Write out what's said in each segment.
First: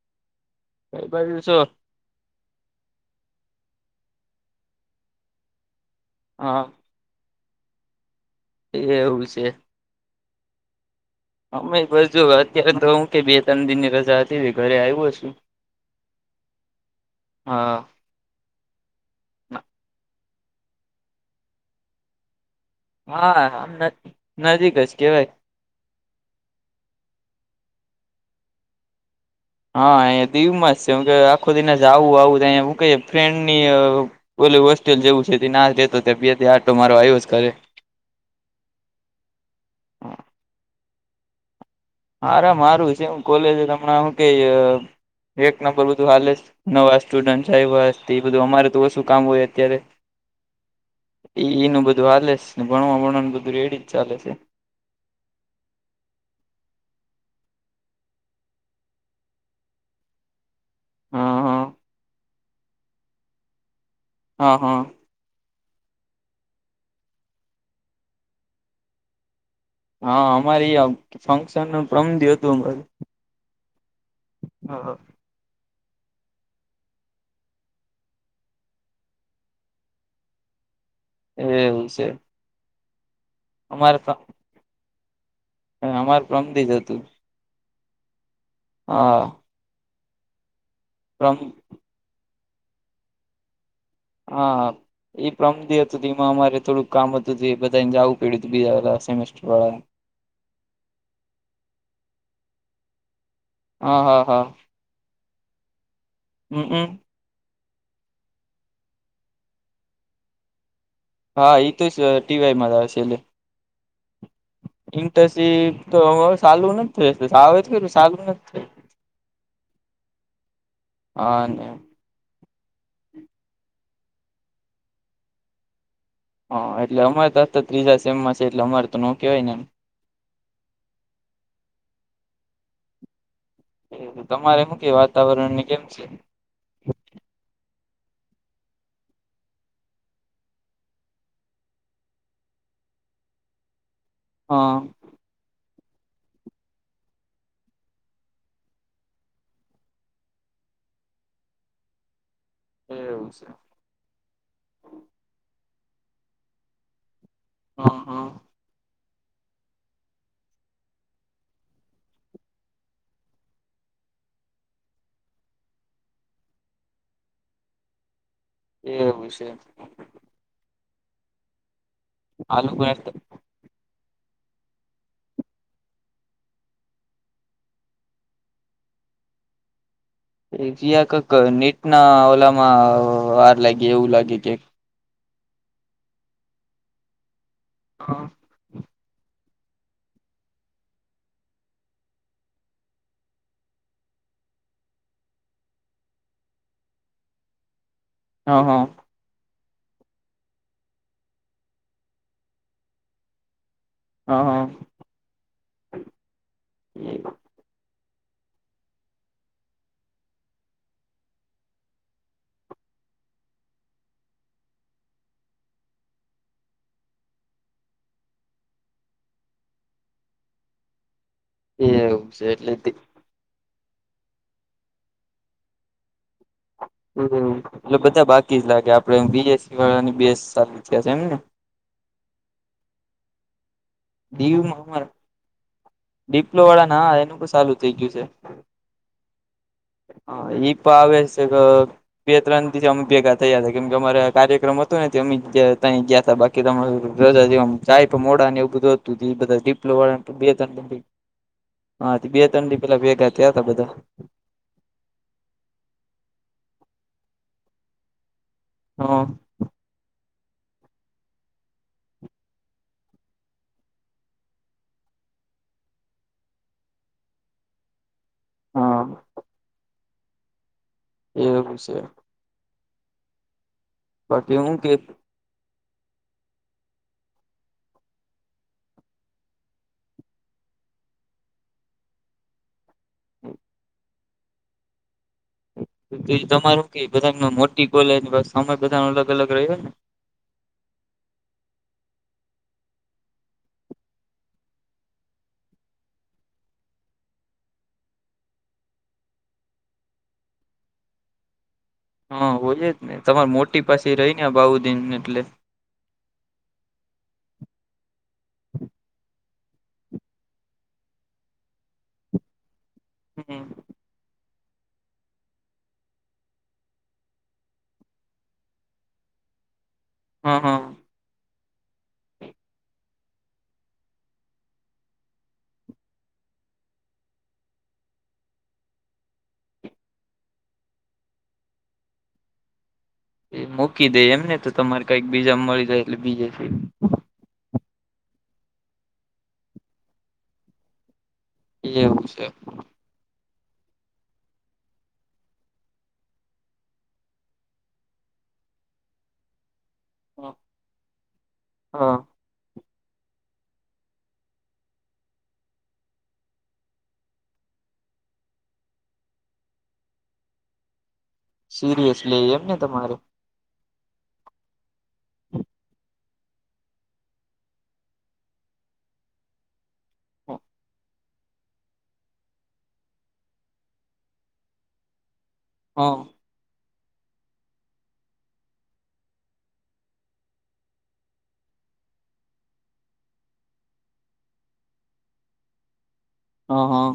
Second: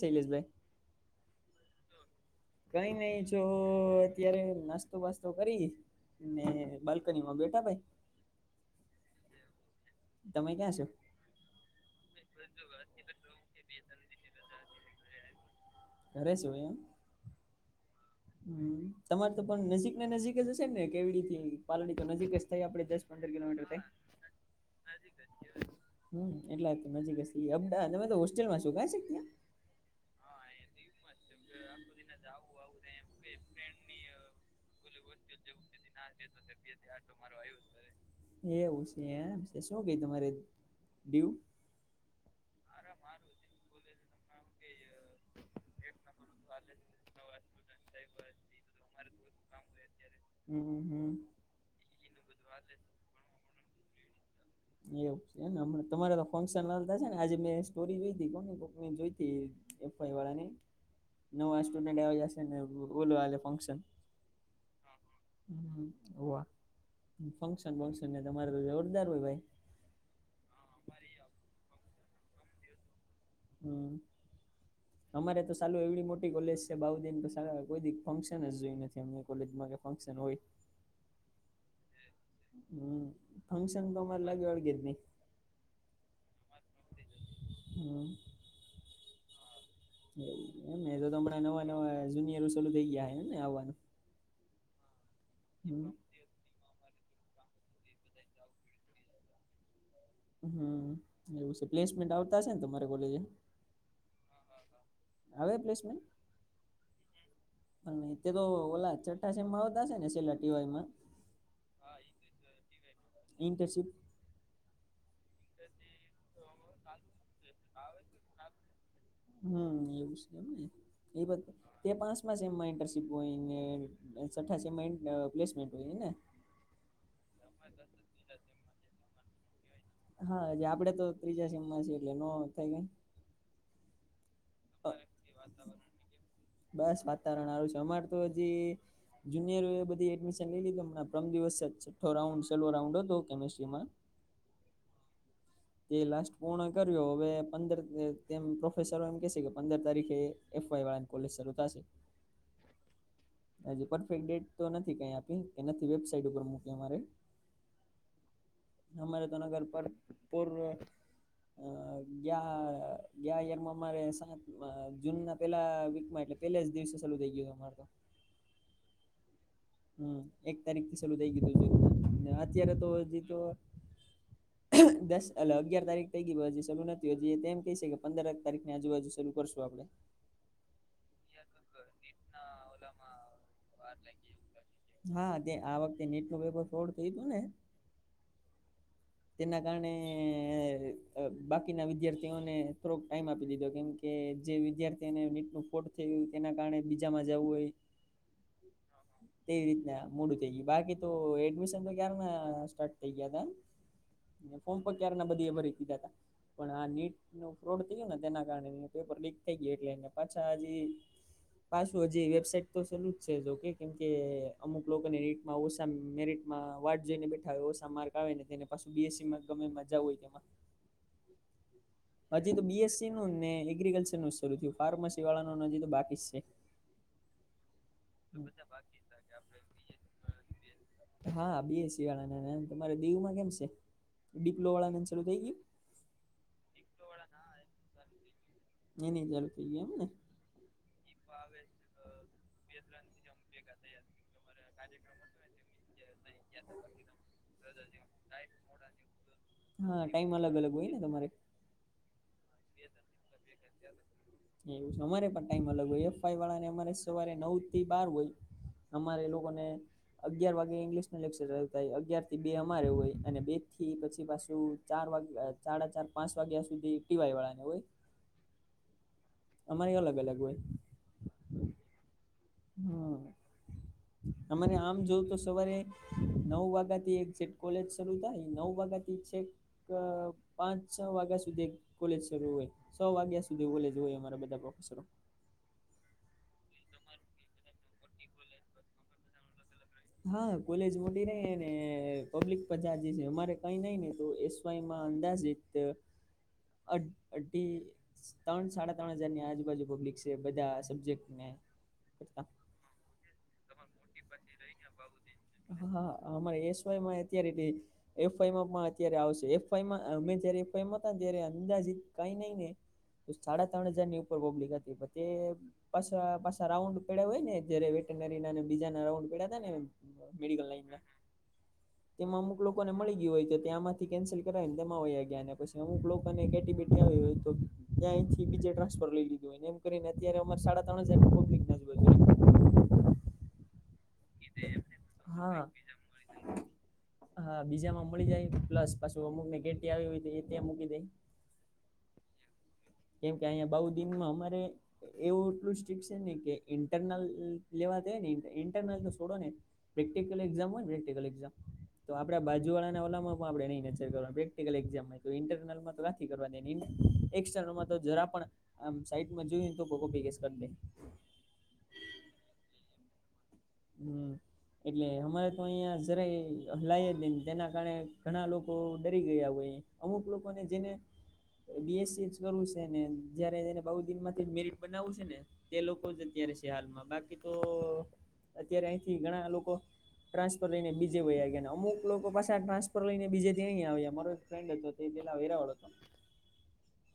શૈલેષભાઈ કઈ બાજુ છો? કઈ નય જો અત્યારે નાસ્તો બાસ્તો કરી ને હા બાલ્ બાલ્કની માં બેઠા ભાઈ. [unintelligible] એવું છે. તમે ક્યાં છો? અમે બસ જો અત્યારે તો હું કે બે ત્રણ દિન ની રજા હતી એટલે ઘરે આયવો છું. ઘરે છો એમ. હા. હમમ તમારે તો પણ નજીક ને નજીક જ હશે ને કેવીડી થી પાલડી તો નજીક જ થાય આપડે. દસ પંદર હા કિલોમીટર આમ થાય નજીક જ કેવાય. હમમ એટલા હારુ નજીક જ કેહવાય અમદાવાદ. તમે તો હોસ્ટેલમાં છો કય જગ્યા. હા એ દીવમા જ છે કે આખો દિને જવું આવું તું કય ફ્રેન્ડ ની પેલી હોસ્ટેલ જેવું છે તેના હાથે રેહતો બે દી આટો મારવા આવ્યો જ ઘરે. એવું છે એમ તે શું કેય તમારે દીવ. હારામા હારું છે એમ કોલેજ અમના હું કેય એક નંબર બધું હાલે છે. નવા સ્ટુડન્ટ આયવા છે તે બધું અમારે તો ઓછું કામ હોય અત્યારે. હમમ હમમ. એ એનું બધું હાલે છે ને ભણવા ભણવાનું બધું રેડી જ ચાલે છે. એવું છે ને એમ. તમારે તો ફંક્શન હાલતા છે ને આજે મેં સ્ટોરી જોઈતી કોને કોક ની જોઈતી. એફઆઈ વાળા ને હા હા નવા સ્ટુડન્ટ આવી જશે ને ઓલો આલે ફંક્શન. હા હા. હમમ હોવા ફંક્શન બક્શન ને તમારે તો જોરદાર હોય ભાઈ. હા અમારી યે એમ ફંક્શન નું પ્રમ દિયુ તું હમમ. અમારે તો સાલું એવડી મોટી કોલેજ છે બાવડી કોઈ દી ફંક્શન જ જોઈ નથી અમારી કોલેજમાં કે ફંક્શન હોય. એવું સે. હમમ ફંક્શન તો અમારે લાગે વળગે જ નય. હા અમારે પરમ દી જ હતું. હમમ. હા. એવુ એમને તો પ્રમ હમણાં નવા નવા જુનિયરો શુરુ થઈ ગયા હે ને આવવાનું. હા ઈ પરમ દી હતું તી માં અમારે થોડુંક કામ હતું એ બધાને જવું પડ્યું હતું બીજા સેમેસ્ટર વાળા એ. હમ એવું છે પ્લેસમેન્ટ આવતા હશે ને તમારે કોલેજે? હ હા હા. આવે પ્લેસમેન્ટ? હમ હમ. તે તો ઓલા છઠ્ઠા સેમમાં આવતા છે ને સેલા ટી વાયમાં. હા એ તો જ ટીવાયમાં આવે છે એટલે. ઇન્ટરશિપ ઇન્ટરશીપ તો સાાલું નથી થયુ આવે ચાલુ નથી થયું. હમ એવું છે એમને એ બ હા ને બે પાંચ મમાં ઇન્ટર્નશીપ હોય ને છઠા પ્લેસમેન્ટ હોય ને. હા એટલે અમારે તો આ ત્રીજા સેમ માં છે એટલે અમારે તો નો કેવાય ને એમ. હા હજ આપડે તો ત્રીજા સીમમાં છેએ એટલે નો થઈ ગયા. એ તમારે મું કે અ વાતાવરણ ની કેમ છે? બસ વાતાવરણ આારું છે. અમાર તો હજી જુનિયરો એ બધી એડમિશન લઈ લીધું હમણા પ્રમ દિવસે છઠ્ઠો રાઉન્ડ છેલ્લો રાઉન્ડ હતો કેમસ્ટ્રીમાં. હા. તે લાસ્ટ પૂર્ણ કર્યો હવે પંદર તેમ પ્રોફેસરો એમ કેશે કે પંદર તારીખે એફ વાય વાળાને કોલેજ શરૂ થશે. એવું છે. પરફેક્ટ ડેટ તો નથી કઈ આપી કે વેબસાઇટ ઉપર મૂકી અમારે. હા હા. હરે તો નગર પર પૂર્વ અ ગ ગ યરમાં અમારે સાત જૂન ના પેલા વીકમાં એટલે પેલા જ દિવસે ચાલુ થઈ ગયું અમાર તો. [unintelligible] હમ એક તારીખ થી શરૂ થઈ ગયું હતું આલુ અત્યારે તો હજી તો દસ એટલે અગિયાર તારીખ થઈ ગઇ હજુ શરૂુ નથી હજુ એમ કયે સે કે પંદરેક તારીખની આજુબાજુ શરૂ કરશું આપડે. જ કક નેટના ઓલામાં વાર લાયગી એવું લાગે કે. હા આ વખતે નિટનું પેપર ફ્રોડ ગયુ તુ ને. હા. તેના કારણે બાકીના વિદ્યાર્થીઓને થોડોક ટાઈમ આપી દીધો કેમ કે જે વિદ્યાર્થીને નીટનું ફ્રોડ થયું તેના કારણે બીજામાં જવું હોય. હા હા. તેવી રીતના મોડું થઈ ગયું બાકી તો એડમિશન તો ક્યારના સ્ટાર્ટ થઈ ગયાતા. હા ફોર્મ પણ ક્યારના બધી એ ભરી દીધા. પણ આ નીટ નું ફ્રોડ થયું ને તેના કારણે પેપર લીક થઈ ગયા એટલે પાછા હજી. પાછું હજી વેબસાાઈટ તો ચાલુ જ છે જોકે કેમ કે અમુક લોકોને નીટ ઓસા મેરિટમાં વાટ જોઈને બેઠા હોય ઓસા માર્ક આવેને તેને બી એસ સીમાં ગમે એમા જાવું હોય તેમાં એવું છે હજી તો એટલે બી એસ સી નું ને એગ્રીિકલ્ચર નું જ શરૂ થયું ફાર્મસી વાળાનું હજી તો બાકી જ સે એટલે બધા બાકી જ લાગે આપડે બી એસ સી વાળાને બે જ સાલુ થયા લાગે એમ ને. એને તમારે દીવમાં કેમ સે? ડીપલો દીવમાં વાળા ને અમારા શરુ થઈ ગયું? ડિપ્લો વાળાને હા ને એનું તો સાલું થઇ ગયું છે. એનેય ચાલુ થઈ ગયુ એમ ને. હા એ બે ત્રણ દિવસે અમે ભેગા થયા હતા કેમ કે અમારે કાર્યક્રમ હતો નથી અમે ગયા હતા બાકી ત રા મોડા ને એવું બધુંતું એ હા બધા પ ટાઈમ બે અલગ ત અલગ હોય ને તમારે એવું હા બે ત્રડી પેલા ભેગા થયા તા બધા એવું અમારે પણ ટાઈમ અલગ હોય એફઈ વાળા ને અમારે સવારે નવ થી બાર હોય. અમારે એ લોકોને. અગિયાર વાગે ઇંગ્લિશ ન લેક્ચર થય અગયારથી બે અમારે હોય અને બે થી પછી પાછું ચાર વાગે. સાડા ચાર પાંચ વાગ્યા સુધી ટિવાય વાળા ને હોય. હા અમારે અલગ અલગ હોય. એમ વિશે. હમ બાકી અનેને હું કે આમ જોવ તો સવારે. નવ વાગ્યા થી એક છે કોલેજ શરૂુ થાય નવ વાગ્યા થી છે. પાંચ છ વાગ્યા સુધી કોલેજ શરૂ હોય. સો વાગ્યા સુધી ઓલે જ હોય અમારા બધા પ્રોફેસરો તમારું કે બધા મોટી ગલેને સમયધા અલગ અલગ રહ્યો હોય ને. હા કોલેજ મોટી રહી ને પબ્લિક પજાજ છે અમારે કઈ નહી ને તો એસ વાય માં અંદાજે તો અ અડી. ત્રણ સાડા ત્રણ હજારની આજુબાજુ પબ્લિક છે બધા સબ્જેક્ટ ને હા હોય જ ને તમારી મોટી પાસે રહી ને બાઉદીન એટલે હા હા અમારે એસ વાય માં અત્યારે એફઆઈમાં પણ અત્યારે આવશે એફઆઈમાં અમે જયારે એફઆઈમાં હતા ત્યારે અંદાજ કઈ નઈને. હમ સાડા ત્રણ હજાર ની ઉપર પબ્લિક હતી તે પાછ પાછા રાઉન્ડ પે હોય ને જય વેટનરી ના બીજા ના રાઉન્ડ પે ને હા મેડિકલ હા લાઈન તેમાં અમુક લોકોને મળી ગયું હોય તો ત્યાંમાંથી કેન્સલ કરાવી ને તેમાંયા ગયા અને પછી અમુક લોકો બેટી આવી હોય તો ત્યાંંથી બીજે ટ્રાન્સફર લઈ લીધું. એમ કરીને અત અમા સાડા ત્રણ હજારબ એ મૂકી દે એમને તો તમારે કઈક બીજા હા મળી જાય એટલે બીજે છે. હા બીજા માં મળી જાય પ્લસ પાછું અમુક ને ગેટી આવી હોય એ ત્યાં મૂકી દાય. એટલે એવું છે. કેમ કે અહીયાયા બઉ દિનમાં અમારે એવું એટલું સ્ટ્રિક છે ને કે ઇન્ટરનલ લેવા હોય ને ઇન્ટરનલ તો છોડો ને પ્રેક્ટિકલ એક્ઝામ હોય ને પ્રેકલ એામ તો હા આપડા બાજુ વાળાના ઓલા. કરવાલામ તો કરવા [unintelligible] જરા પણ આમ સાઈટમાં જોયું તોપીગસ કરી દે. સિરિયસ લ એમ ને તમારે. હમ એટલે અમારે તો અહિયાં જરાય. લાય બેન તેના કારણે ઘણા લોકો ડરી ગયા હોય અમુક હા લોકોને જેને બી એસસી જ કરવું છે ને જયારે એને બઉુ દિન માંથી મેરટ બનાવું છે ને. તે લોકો હા જ અત્યારે છે હાલમાં બાકી તો અત્યારે અહીંથી ઘણા લોકો. ટ્રાન્સફર લઈને બીજે વય ગયા ને અમુક લોકો પાસેા ટ્રાન્સફર લઈને બીજે ત્યાં આવ્યા મા. ફ્રેન્ડ હતો તો તે પલા વૈરા ઓળતો હતો. હ હા.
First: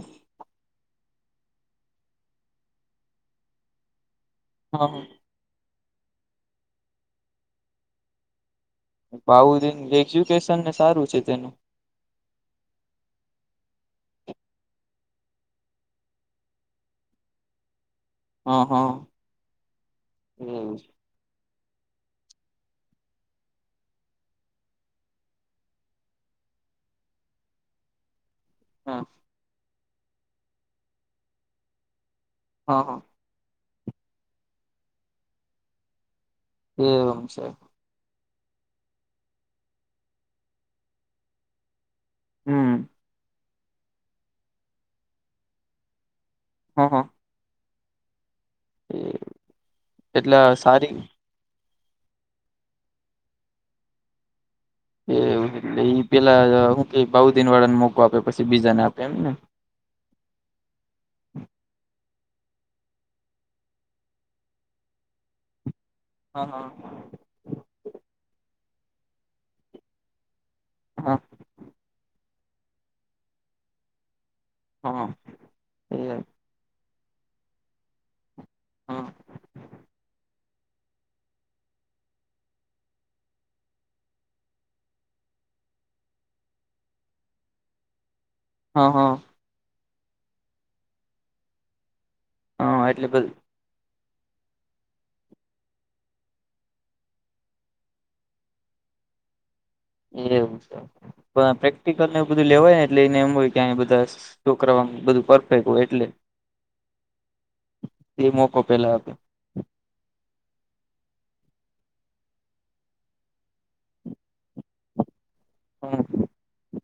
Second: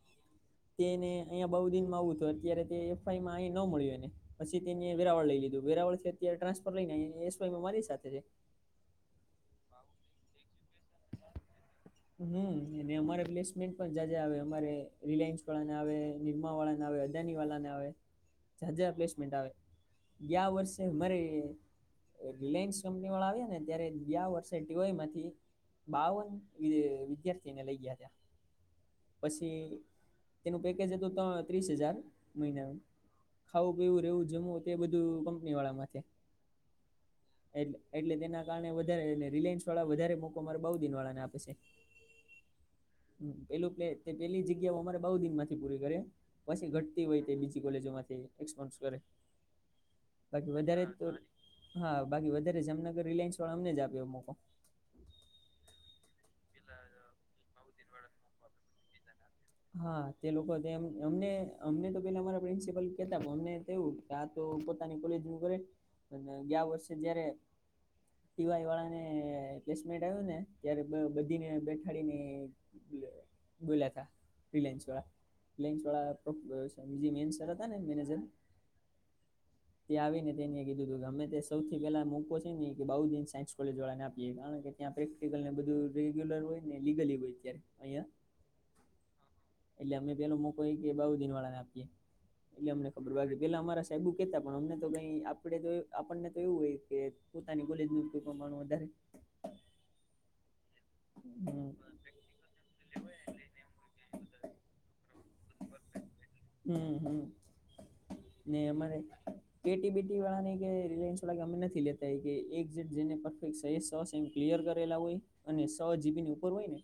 તેને અહીંયા બઉુ દિનમાં આવું હત અત્યારે તે એફઆઈમાં અહી ન મળ્યું એને. પછી તેને હા વેરાવળ લઈ લીધું વેરાવળ થી અત્યારે ટ્રાન્સફર લઈને એસ વાયમાં મારી સાથે છે. ભઉજન એજ્યુકેશન ને સારું છે તેનું. હમમ અને અમારે પ્લેસમેન્ટ પણ જાજા આવે અમારે રિલાયન્સ વાળા ના આવે, નિરમા વાળા ના આવે. ડેની વાલા ને આવે. હા હા જાજા પલેસમેન્ટ આવે ગયા એવું વર્ષે અમારે અ રિલાયન્સ કંપની વાળા આવ્યા ને ત્યારે ગિયા વર્ષે ટીવાય માંથી બાવન વી વિદ્યાર્થીને લઈ ગયા તા છે પછી તેનું પેકેજ હતું ત ત્રીસ હજાર મહિનાનું. હા હા ખાવું, પીવું, રહેવું, જમવું તે બધું કંપની વાળા માં છે. એ એમ છે. એટલે તેના કારણે વધારે ને રિલાયન્સ વાળા વધારે મોકો મારા બઉ દિન વાળા ને આપે છે. હમમ. પેલું પ્લે તે પેલી જગ્યાઓ અમારે બઉ દિ માંથી પૂરી કરે પછી હા હા ઘટતી હોય તે બીજી કોલેજો માંથી એક્સપોન્સ કરી એટલે બાકી વધારે સારી તો હા બાકી વધારે જામનગર રિલાયન્સ વાળા અમને જ આપે મોકો. એવું એટલે ઈ પેલા હું કે બઉ દિન વાળાને મોકો આપે પછી બીજાને આપે એમ ને. હા તે લોકો તો એમ અમને અમને તો પેલા અમારા પ્રિન્સિપલ કેતા અમને તેવું ક્યાં તો પોતાની કોલેજ નું કરે અને હા હા ગીયા વર્ષે જયારે ટીવાય વાળાને પ્લેસમેન્ટ આવ્યું ને ત્યારે હા બધી ને બેઠાડીને બોલ્યા તા રિલાયન્સ વાળા હા રિલાયન્સ એ વાળા તો જે મેન સર હતા ને મેનેજર હા ત્યા આવીને તેને કીધું તું કે અમે તે સૌથી પેલા મોકો છે ને ઈ કે બાઉ દિન સાયનસ કોલેજ વાળા ને આપીએ કારણ કે ત્યાં પ્રેક્ટિકલ ને બધું રેગ્યુલર હોય ને લીગલી હોય ત્યારે અહિયાં હા હા. એટલે અમે પેલો મોકોએ ઈ કે બાઉ દિન વાળા ને આપીએ એટલે હા અમને ખબર બધું બાકી પેલા અમારા સ સાહેબુ કેતા પણ અમને તો કઈ આપડે તો આપણને તો એવું હોય કે પોતાની કોલેજ નું કોઈ પ્રમાણ વધારે એવું છે પણ હમ પ્રેક્ટિકલ ને એવું બધું લેવાય ને એટલે એને એમ હોય કે બધા છોકરા ઓ બધું પરફેક્ટ હોય એટલે હમમ હમમ એ મોકો ને પેલા અમારે આપે કેટીબીટી વાળા ને કે રિલાયન્સ વાળા કે અમે નથી લેતા એકે એક જન જેને પરફેક્ટ સોસ ક્લિયર કરેલા હોય અને સો જીબી ની ઉપર હોય ને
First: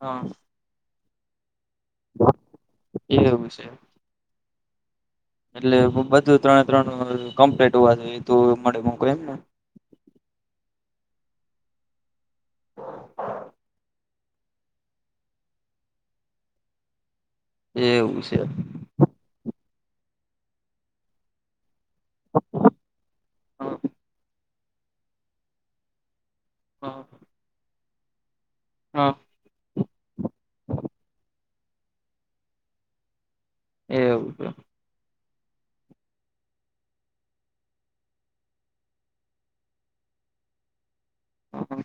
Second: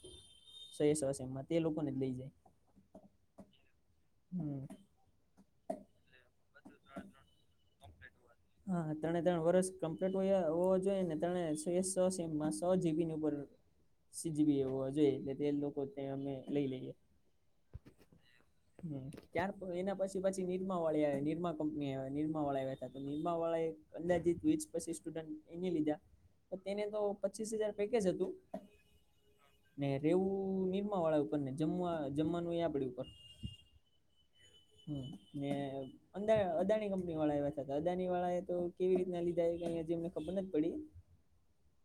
હા. સય સોસ એમાં તે લોકોને જ લઈ જાય. એવુ છે એમ હમમ. એટલે બધું ત્રણે ત્રણ કમ્પ્લીટ હોવા જોઈએ તો મળે હા મોકો ત્રણે એમને. ત્રણ વર્ષ કમ્પ્લીટ હો હોવા જોઈએ ને ત્રણ એ સીમમાં સો જીબી ની ઉપર સીજપીએ હોવા જોઈએ એટલે તે લોકો ત્યાં અમે લઈ લઈએ. એવું છે. હમમ ત્યાર એના પછી પછી નીરમા વાળી નિરમા કંપની નિરમા વાળા આવ્યા તા નીરમા વાળા એ અંદાજી વીસ પચીસ સ્ટુડન્ટ એની લીધા પણ તેને તો હા પચીસ હજાર પેકેજ હતું હા. ને રેવું નિરમા વાળા ઉપર ને જમવા જમવાનું એ આપડી ઉપર એવું છે. હ મે અા અદાણી કંપની વાળા એ અદાણી વાળા એ તો કેવી રીતના લીધા હજી એમને ખબર નથી પડી. હ હ.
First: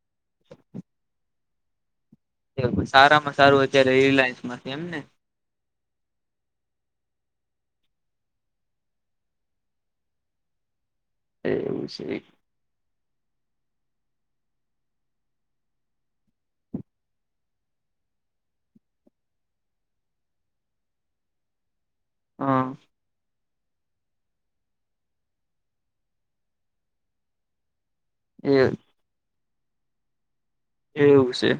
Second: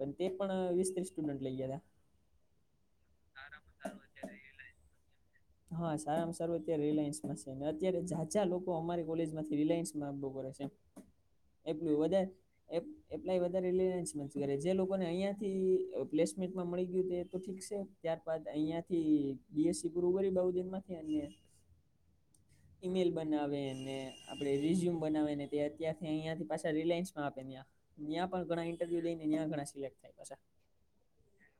પણ તે પણ વીસ ત્રીસ સ્ટુડન્ટ લઈ ગયા હતા. સારામાં સારું અત્યારે રિલાયન્સ માંથી એમ ને? હા સારામાં સારું અત્યારે રિલાયન્સમાં છે ને અત્યારે જા્યા જં લોકો અમારી કોલેજમાંથી રિલાયન્સમાંભો કરે છે. [inaudible] એટલું છે વધારે. એ એપ્લાય વધારે રિલાયન્સમાં કરે જે લોકોને અહીંયા થી પ્લેસમેન્ટમાં મળી ગયું એ તો ઠીક છે. ત્યારબાદ અહિયાં થી બીએસસી પૂરું કરી બઉુ દિન માંથી અને હા. ઈમેલ બનાવે ને આપણે રિઝ્યુમ બનાને તે અત્યારથી અયાથી પાછ રિલાયન્સમાં આપે ત. ત્યાં પણ એ ઘણા એવું ઈન્ટરવ્યુ લઈ ને ત્યાં ઘણા સિલેક્ટ થાય પાછ. છે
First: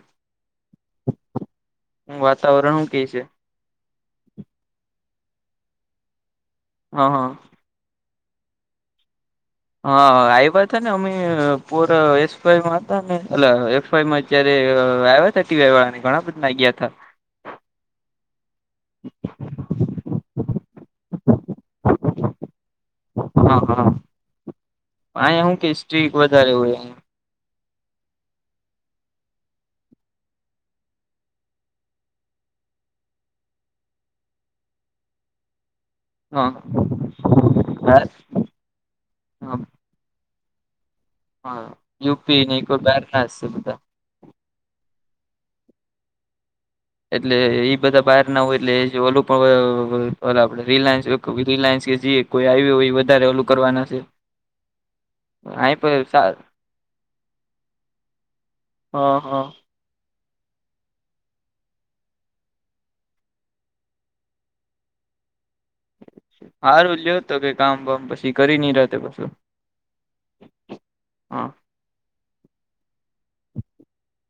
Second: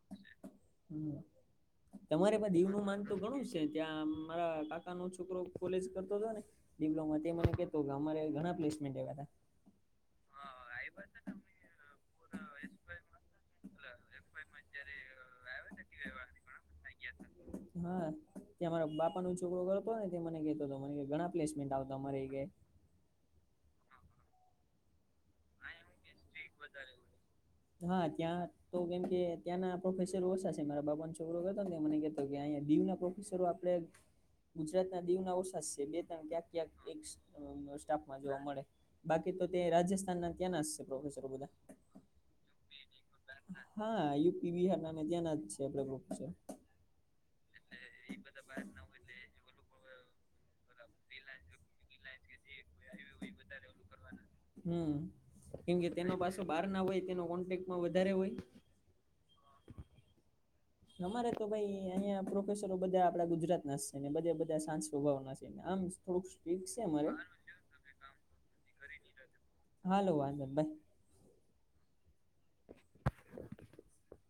તમારે પણ દીવ વાતાવરણ નું હું કે માન તો ઘણું છે. ત્યાં મારા કાકા નો છોકરો કોલેજ કરતો હતો ને, હા ડિપ્લોમા હા તે મને તો અમારે ઘણા પ્લેસમેન્ટ આવ હતા. હા આ વા હતા ને અમે પર એઆમાં હતા ને એ. અત્યારે આવ્યા ત ટીવી વાળા ને ઘણા બધા ના ગયા હતા. હા તં મારા બાપા ન છોકરો કરતો ને તે મને ક મને ઘણા પ્લેસમેન્ટ આવતા અમારે. હા હા, અ શું કે સ્રી વધારે હોય. હા ત્યાં તો કેમકે ત્યાં પ્રોફેસરો ઓછા છે મારા બાપા ના છોકરો ગ હતો ને મને કેતો કે અયા દીવ ના પ્રોફેસરો આપ આપણે ગુજરાત ના દીવના અવસા છે બે ્યાંક હા ક્યાંક એક બહાર- સ્ટાફમાં જોવા મળે, બાકી તો હા તે રાજસ્થાનના ત્યાંના પ્રોફેસર [unintelligible] હા યુ પી ન કો બેર ના બધા. હા યુપી બિહાર નામે ત્યાં ના જ છે આપડે ગ્રુપ છે. એટલે એ બધા બહાર ના હોય એટલે એ ઓલું પણ ઓલો આપડે રિલાયન્સ રિલાયન્સ કે જે કોઈ આવ હોય એ વધારે ઓલું કરવાના છે. હમ, અહી કેમકે પર તેના સારું પાસે બહાર ના હોય તેનો કોન્ટેક્ટમાં વધારે હોય. હં હા. અમારે તો ભાઈ અહિયાં પ્રોફેસરો બધા આપડા ગુજરાત ના છે ને બધા બધા સાંસ પ્રભાવઓ ના છે. આમ થોડુંક સ્ટ્રીક છે સારું અમારે લે્યો તો કે કામ બમ પછી કરી નહી રતે પછું. હાાલ લો વાંધો બાય. [inaudible]